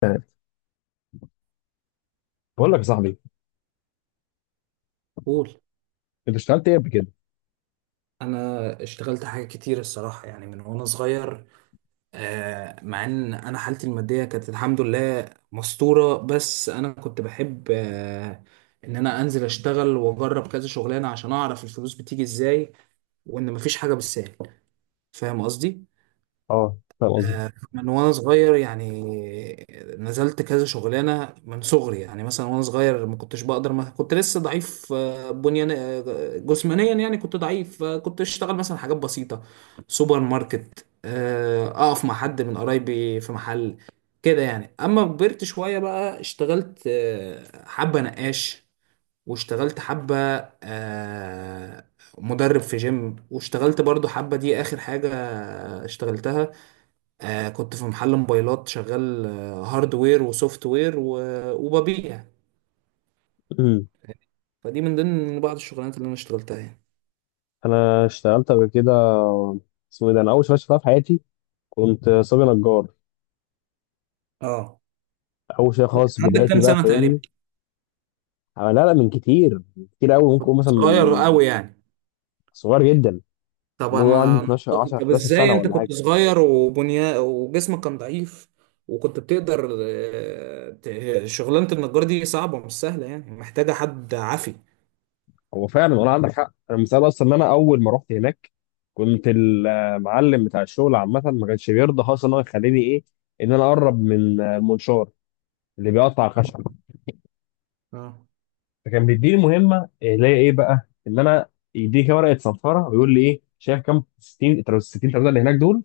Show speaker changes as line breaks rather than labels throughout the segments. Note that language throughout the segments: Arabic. تمام. بقول لك يا صاحبي،
قول.
انت اشتغلت ايه قبل كده؟
انا اشتغلت حاجات كتير الصراحه، يعني من وانا صغير. مع ان انا حالتي الماديه كانت الحمد لله مستوره، بس انا كنت بحب ان انا انزل اشتغل واجرب كذا شغلانه عشان اعرف الفلوس بتيجي ازاي، وان مفيش حاجه بالسهل. فاهم قصدي؟
اه فاهم قصدك.
من وانا صغير يعني. نزلت كذا شغلانه من صغري، يعني مثلا وانا صغير ما كنتش بقدر، ما كنت لسه ضعيف، بنيان جسمانيا، يعني كنت ضعيف. كنت اشتغل مثلا حاجات بسيطه، سوبر ماركت، اقف مع حد من قرايبي في محل كده يعني. اما كبرت شويه بقى اشتغلت حبه نقاش، واشتغلت حبه، آه، مدرب في جيم، واشتغلت برضو حبه، دي اخر حاجه اشتغلتها. آه كنت في محل موبايلات، شغال هاردوير وسوفت وير وببيع.
أمم.
فدي من ضمن بعض الشغلانات اللي انا اشتغلتها يعني.
انا اشتغلت قبل كده. اسمه ايه ده، انا اول شغل اشتغلتها في حياتي كنت صبي نجار.
اه،
اول شيء
ده كان
خالص
عندك
بدايتي،
كام
بقى
سنة تقريبا؟
فاهمني؟ لا لا، من كتير قوي، ممكن
كنت
اقول مثلا
صغير
من
قوي يعني؟
صغير جدا،
طب
الموضوع عندي
انا،
12 10
طب
11
ازاي
سنه
انت
ولا
كنت
حاجه.
صغير وبنيا وجسمك كان ضعيف وكنت بتقدر؟ شغلانة النجار دي صعبة، مش سهلة، يعني محتاجة حد عافي.
هو فعلا والله عندك حق، انا مثال اصلا، ان انا اول ما رحت هناك كنت المعلم بتاع الشغل عامه ما كانش بيرضى خالص ان هو يخليني ايه، ان انا اقرب من المنشار اللي بيقطع خشب.
اه.
فكان بيديني مهمه اللي هي ايه بقى، ان انا يديك ورقه صنفره ويقول لي ايه، شايف كام؟ 60 60 ترابيزه اللي هناك دول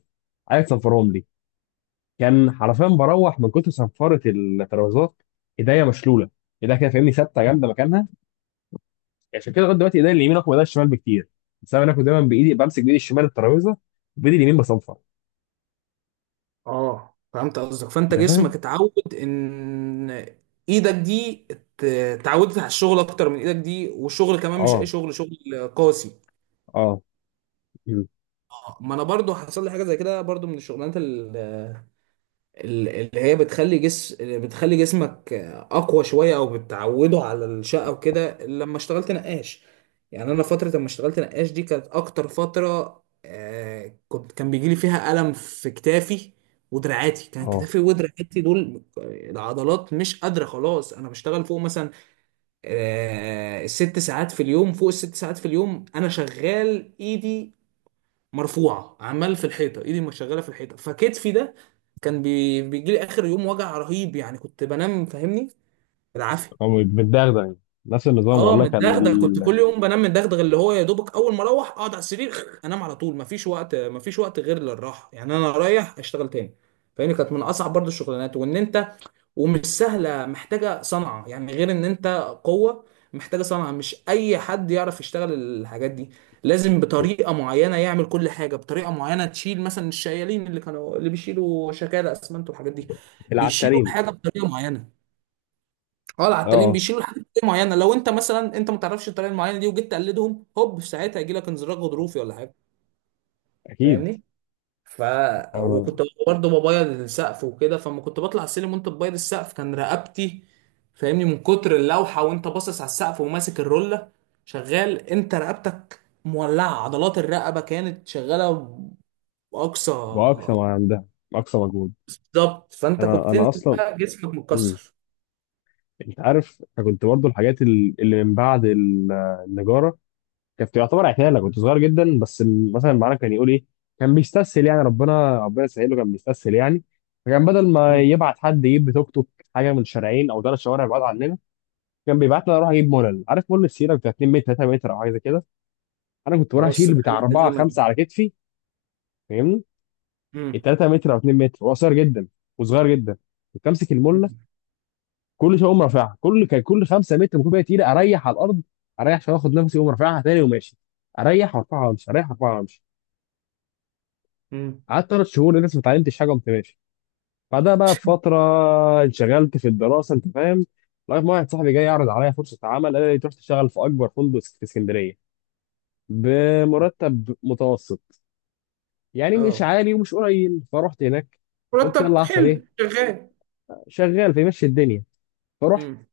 عايز تصنفرهم لي. كان حرفيا بروح من كتر صنفره الترابيزات ايديا مشلوله، ايديا كده فاهمني، ثابته جامده مكانها. يعني عشان كده لغايه دلوقتي ايدي اليمين اقوى من ايدي الشمال بكتير، بس انا كنت دايما بايدي بمسك بايدي الشمال الترابيزه وبايدي اليمين بصنفر.
اه فهمت قصدك، فانت
انت فاهم؟
جسمك اتعود ان ايدك دي اتعودت على الشغل اكتر من ايدك دي، والشغل كمان مش اي
اه.
شغل، شغل قاسي.
اه. مم.
ما انا برضو حصل لي حاجه زي كده برضو، من الشغلانات اللي هي بتخلي جسمك اقوى شويه، او بتعوده على الشقه وكده. لما اشتغلت نقاش، يعني انا فتره لما اشتغلت نقاش دي كانت اكتر فتره آه، كنت كان بيجي لي فيها الم في كتافي ودراعاتي، كان
اه.
كتافي ودراعاتي دول العضلات مش قادره خلاص. انا بشتغل فوق مثلا الست ساعات في اليوم، فوق الست ساعات في اليوم انا شغال ايدي مرفوعه، عمال في الحيطه، ايدي مش شغاله في الحيطه، فكتفي ده كان بيجي لي اخر يوم وجع رهيب، يعني كنت بنام، فاهمني، بالعافيه.
اه متدغدغ يعني، نفس النظام
اه
والله.
متدغدغ، كنت كل يوم بنام متدغدغ، اللي هو يا دوبك اول ما اروح اقعد على السرير انام على طول، مفيش وقت، مفيش وقت غير للراحه، يعني انا رايح اشتغل تاني. فاهمني؟ كانت من اصعب برضو الشغلانات، وان انت ومش سهلة، محتاجة صنعة يعني، غير ان انت قوة، محتاجة صنعة، مش اي حد يعرف يشتغل الحاجات دي، لازم بطريقة معينة يعمل كل حاجة بطريقة معينة. تشيل مثلا الشيالين اللي كانوا اللي بيشيلوا شكالة اسمنت والحاجات دي، بيشيلوا
العتارين.
الحاجة بطريقة معينة. اه العتالين
اه
بيشيلوا الحاجة بطريقة معينة، لو انت مثلا انت ما تعرفش الطريقة المعينة دي وجيت تقلدهم، هوب في ساعتها يجي لك انزلاق غضروفي ولا حاجة.
اكيد.
فاهمني؟ ف...
انا
وكنت برضه ببيض السقف وكده، فما كنت بطلع على السلم وانت بتبيض السقف كان رقبتي، فاهمني، من كتر اللوحه وانت باصص على السقف وماسك الروله شغال، انت رقبتك مولعه، عضلات الرقبه كانت شغاله باقصى.
باقصى ما عندها، اقصى مجهود.
بالظبط، فانت
انا
كنت
انا
تنزل
اصلا،
بقى جسمك
مم.
متكسر.
انت عارف، انا كنت برضو الحاجات اللي من بعد النجاره كانت يعتبر عتاله. كنت صغير جدا، بس مثلا معانا كان يقول ايه، كان بيستسهل يعني، ربنا ربنا يسهل له، كان بيستسهل يعني. فكان بدل ما
مم.
يبعت حد يجيب توك توك حاجه من شارعين او ثلاث شوارع بعاد عننا، كان بيبعت لي اروح اجيب مولل، عارف مول السيره بتاع 2 متر 3 متر او حاجه زي كده؟ انا كنت بروح
بس
اشيل بتاع 4
القديمه دي.
5 على كتفي، فاهمني؟ ال
مم.
3 متر او 2 متر، هو قصير جدا وصغير جدا، كنت امسك المله
مم.
كل شويه اقوم رافعها. كل 5 متر بكون بقى تقيله، اريح على الارض، اريح شويه، اخد نفسي، اقوم رافعها تاني وماشي، اريح وارفعها وامشي، اريح وارفعها وامشي.
مم.
قعدت ثلاث شهور لسه ما اتعلمتش حاجه وقمت ماشي. بعدها بقى بفتره انشغلت في الدراسه انت فاهم، لغايه ما واحد صاحبي جاي يعرض عليا فرصه عمل، قال لي تروح تشتغل في اكبر فندق في اسكندريه بمرتب متوسط، يعني مش
اه،
عالي ومش قليل. فرحت هناك، قلت
مرتب
يلا احسن
حلو
ايه،
شغال.
شغال فيمشي الدنيا. فرحت،
مم.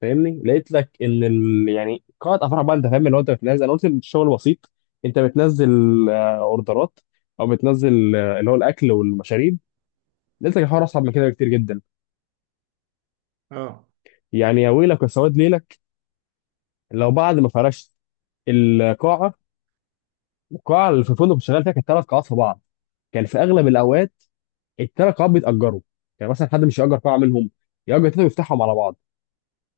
فاهمني؟ لقيت لك ان ال... يعني قاعه افراح بقى انت فاهم، اللي هو انت بتنزل، انا قلت الشغل بسيط، انت بتنزل اوردرات او بتنزل اللي هو الاكل والمشاريب. لقيت لك الحوار اصعب من كده بكتير جدا،
اه،
يعني يا ويلك يا سواد ليلك لو بعد ما فرشت القاعه. القاعه اللي في الفندق اللي شغال فيها كانت ثلاث قاعات في بعض، كان في اغلب الاوقات الثلاث قاعات بيتاجروا، يعني مثلا حد مش ياجر قاعه منهم، ياجر تلاته ويفتحهم على بعض.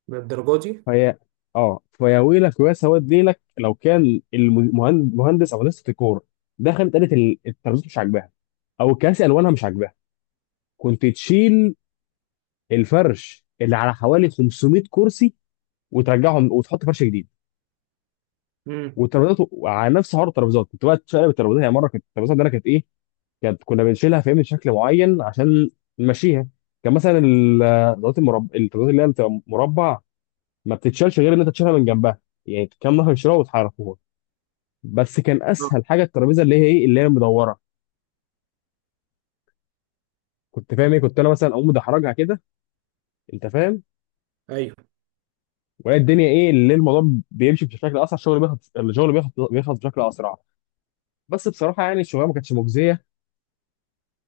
للدرجه دي.
فهي، اه، فيا ويلك ويا سواد ليلك لو كان المهندس او هندسه الديكور دخلت قالت الترابيزات مش عاجباها او الكراسي الوانها مش عاجباها، كنت تشيل الفرش اللي على حوالي 500 كرسي وترجعهم وتحط فرش جديد.
مم.
والترابيزات على نفس حوار الترابيزات، كنت بقى تشقلب الترابيزات. يعني مره كانت الترابيزات عندنا كانت ايه، كانت كنا بنشيلها فاهمني بشكل معين عشان نمشيها. كان مثلا الترابيزات المربع، الترابيزات اللي هي بتبقى مربع، ما بتتشالش غير ان انت تشيلها من جنبها، يعني كام نفر يشيلوها وتحركوها. بس كان اسهل
اه.
حاجه الترابيزه اللي هي ايه، اللي هي مدوره، كنت فاهم ايه، كنت انا مثلا اقوم مدحرجها كده، انت فاهم؟
ايوه.
وهي الدنيا ايه، اللي الموضوع بيمشي بشكل اسرع، الشغل بياخد بيخلص بشكل اسرع. بس بصراحه يعني الشغلانه ما كانتش مجزيه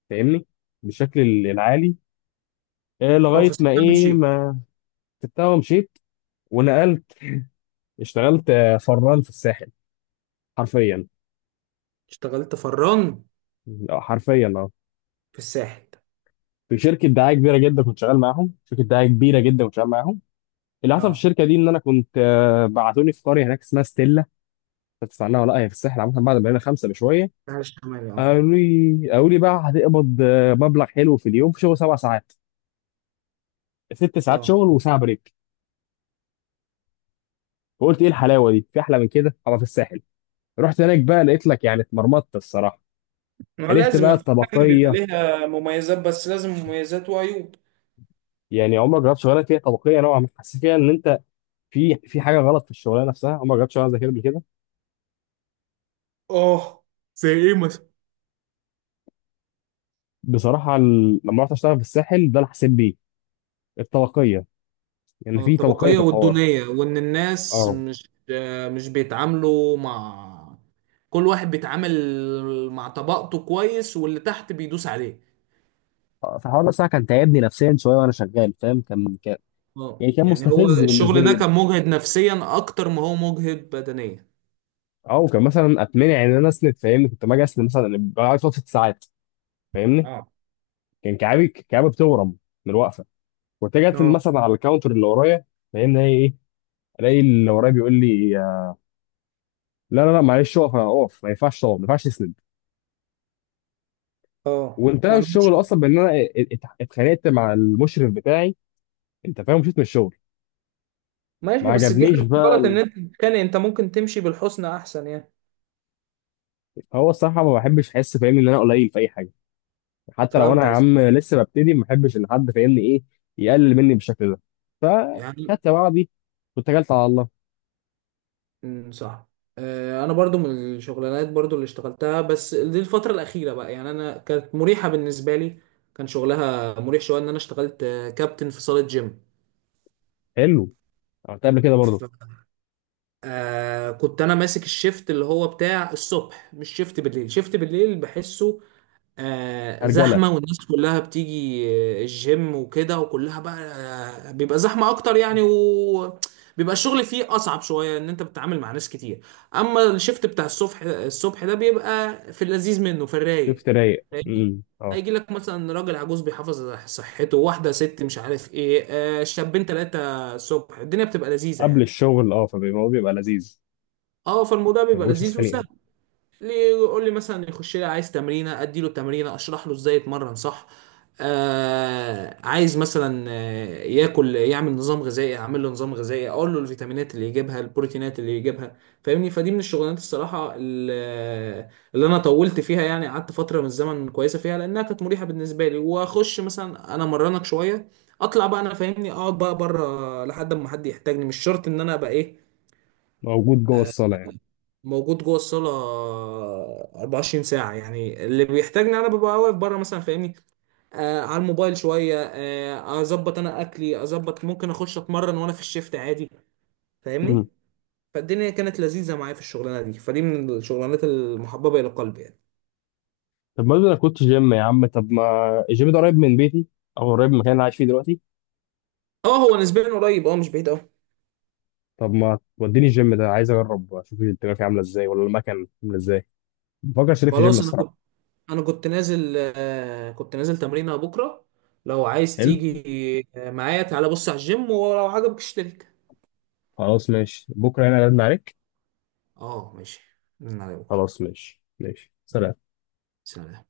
فاهمني، بالشكل العالي. آه،
اه
لغايه ما
فسبتها
ايه
ومشيت.
ما سبتها ومشيت، ونقلت. اشتغلت فران في الساحل، حرفيا.
اشتغلت فران
حرفيا اه.
في الساحل.
في شركه دعايه كبيره جدا كنت شغال معاهم، شركه دعايه كبيره جدا كنت شغال معاهم. اللي حصل في
اه،
الشركه دي ان انا كنت بعتوني في قريه هناك اسمها ستيلا، تسمع عنها ولا لا؟ هي في الساحل عامه. بعد ما بقينا خمسه بشويه
الساحل الشمالي، اه.
قالوا لي، بقى هتقبض مبلغ حلو في اليوم في شغل سبع ساعات، ست ساعات
اه،
شغل وساعه بريك. فقلت ايه الحلاوه دي، في احلى من كده ابقى في الساحل؟ رحت هناك بقى لقيت لك يعني اتمرمطت الصراحه.
ما
عرفت
لازم،
بقى
ما في حاجة بيبقى
الطبقيه.
ليها مميزات بس، لازم مميزات وعيوب.
يعني عمرك جربت شغلانه فيها طبقيه نوعا ما، حسيت فيها ان انت في حاجه غلط في الشغلانه نفسها؟ عمرك جربت شغلانه زي كده قبل كده؟
اه، زي ايه مثلا؟
بصراحه لما رحت اشتغل في الساحل ده، اللي حسيت بيه الطبقيه. يعني
اه،
في طبقيه
الطبقية
في الحوار،
والدونية، وان الناس
اه.
مش مش بيتعاملوا مع، كل واحد بيتعامل مع طبقته كويس، واللي تحت بيدوس عليه.
فالحوار ده بصراحه كان تعبني نفسيا شويه وانا شغال فاهم، كان
اه،
يعني، كان
يعني هو
مستفز بالنسبه
الشغل
لي
ده كان
جدا.
مجهد نفسيا اكتر ما هو مجهد بدنيا.
او كان مثلا اتمنع ان انا اسند، فاهمني؟ كنت لما اجي اسند مثلا بقعد فتره ست ساعات، فاهمني؟
اه.
كان كعابي بتورم من الوقفه. كنت اجي أسند
اه.
مثلا على الكاونتر اللي ورايا، فاهمني؟ هي ايه، الاقي اللي ورايا بيقول لي لا لا لا معلش اقف، انا اقف، ما ينفعش اقف، ما ينفعش اسند.
اه، ما
وانتهى
عندهمش.
الشغل اصلا بان انا اتخانقت مع المشرف بتاعي، انت فاهم، مشيت من الشغل. ما
ماشي، بس دي
عجبنيش
حاجة
بقى
غلط ان انت تتخانق، انت ممكن تمشي بالحسنى احسن يعني.
هو الصراحه ما بحبش احس فاهمني ان انا قليل في اي حاجه، حتى لو انا
فهمت
يا
قصدي؟
عم لسه ببتدي ما بحبش ان حد فاهمني ايه، يقلل مني بالشكل ده.
يعني.
فخدت بعضي واتكلت على الله.
أمم، صح. انا برضو من الشغلانات برضو اللي اشتغلتها، بس دي الفترة الأخيرة بقى، يعني انا كانت مريحة بالنسبة لي، كان شغلها مريح شوية. ان انا اشتغلت كابتن في صالة جيم.
حلو، عملت قبل كده برضه.
ف... آه كنت انا ماسك الشيفت اللي هو بتاع الصبح، مش شيفت بالليل، شيفت بالليل بحسه
هرجله.
زحمة، والناس كلها بتيجي الجيم وكده، وكلها بقى بيبقى زحمة أكتر يعني، وبيبقى الشغل فيه أصعب شوية، إن أنت بتتعامل مع ناس كتير. أما الشيفت بتاع الصبح، الصبح ده بيبقى في اللذيذ منه، في الرايق.
شفت، رايق.
فاهمني؟
اه.
هيجي لك مثلا راجل عجوز بيحافظ على صحته، واحدة ست مش عارف إيه، شابين تلاتة. الصبح الدنيا بتبقى لذيذة
قبل
يعني.
الشغل اه، فبيبقى، هو بيبقى لذيذ،
أه، فالموضوع
ما
بيبقى
بيبقوش
لذيذ وسهل.
خنيقه.
ليه؟ يقول لي مثلا يخش لي عايز تمرينه، ادي له تمرينه اشرح له ازاي يتمرن صح. آه عايز مثلا ياكل يعمل نظام غذائي، اعمل له نظام غذائي، اقول له الفيتامينات اللي يجيبها، البروتينات اللي يجيبها. فاهمني؟ فدي من الشغلانات الصراحه اللي انا طولت فيها، يعني قعدت فتره من الزمن كويسه فيها، لانها كانت مريحه بالنسبه لي. واخش مثلا انا مرنك شويه، اطلع بقى انا فاهمني، اقعد بقى بره لحد ما حد يحتاجني، مش شرط ان انا ابقى ايه
موجود جوه الصاله يعني.
موجود جوه الصاله 24 ساعه، يعني اللي بيحتاجني انا ببقى واقف بره مثلا، فاهمني، آه على الموبايل شويه، آه اظبط انا اكلي، اظبط ممكن اخش اتمرن وانا في الشيفت عادي. فاهمني؟ فالدنيا كانت لذيذه معايا في الشغلانه دي، فدي من الشغلانات المحببه الى قلبي يعني.
طب ما انا كنت جيم يا عم، طب ما الجيم ده قريب من بيتي او قريب من المكان اللي أنا عايش فيه دلوقتي.
اه هو نسبيا قريب، اه مش بعيد قوي.
طب ما توديني الجيم ده، عايز اجرب اشوف الدنيا فيه عامله ازاي ولا المكان عامله ازاي. بفكر اشترك في جيم
خلاص،
الصراحه.
انا كنت نازل، آه كنت نازل تمرينه بكره، لو عايز
حلو،
تيجي معايا تعالى بص على الجيم، ولو عجبك اشترك.
خلاص ماشي، بكره هنا لازم عليك.
اه ماشي، من على بكره.
خلاص ماشي، ماشي، سلام.
سلام.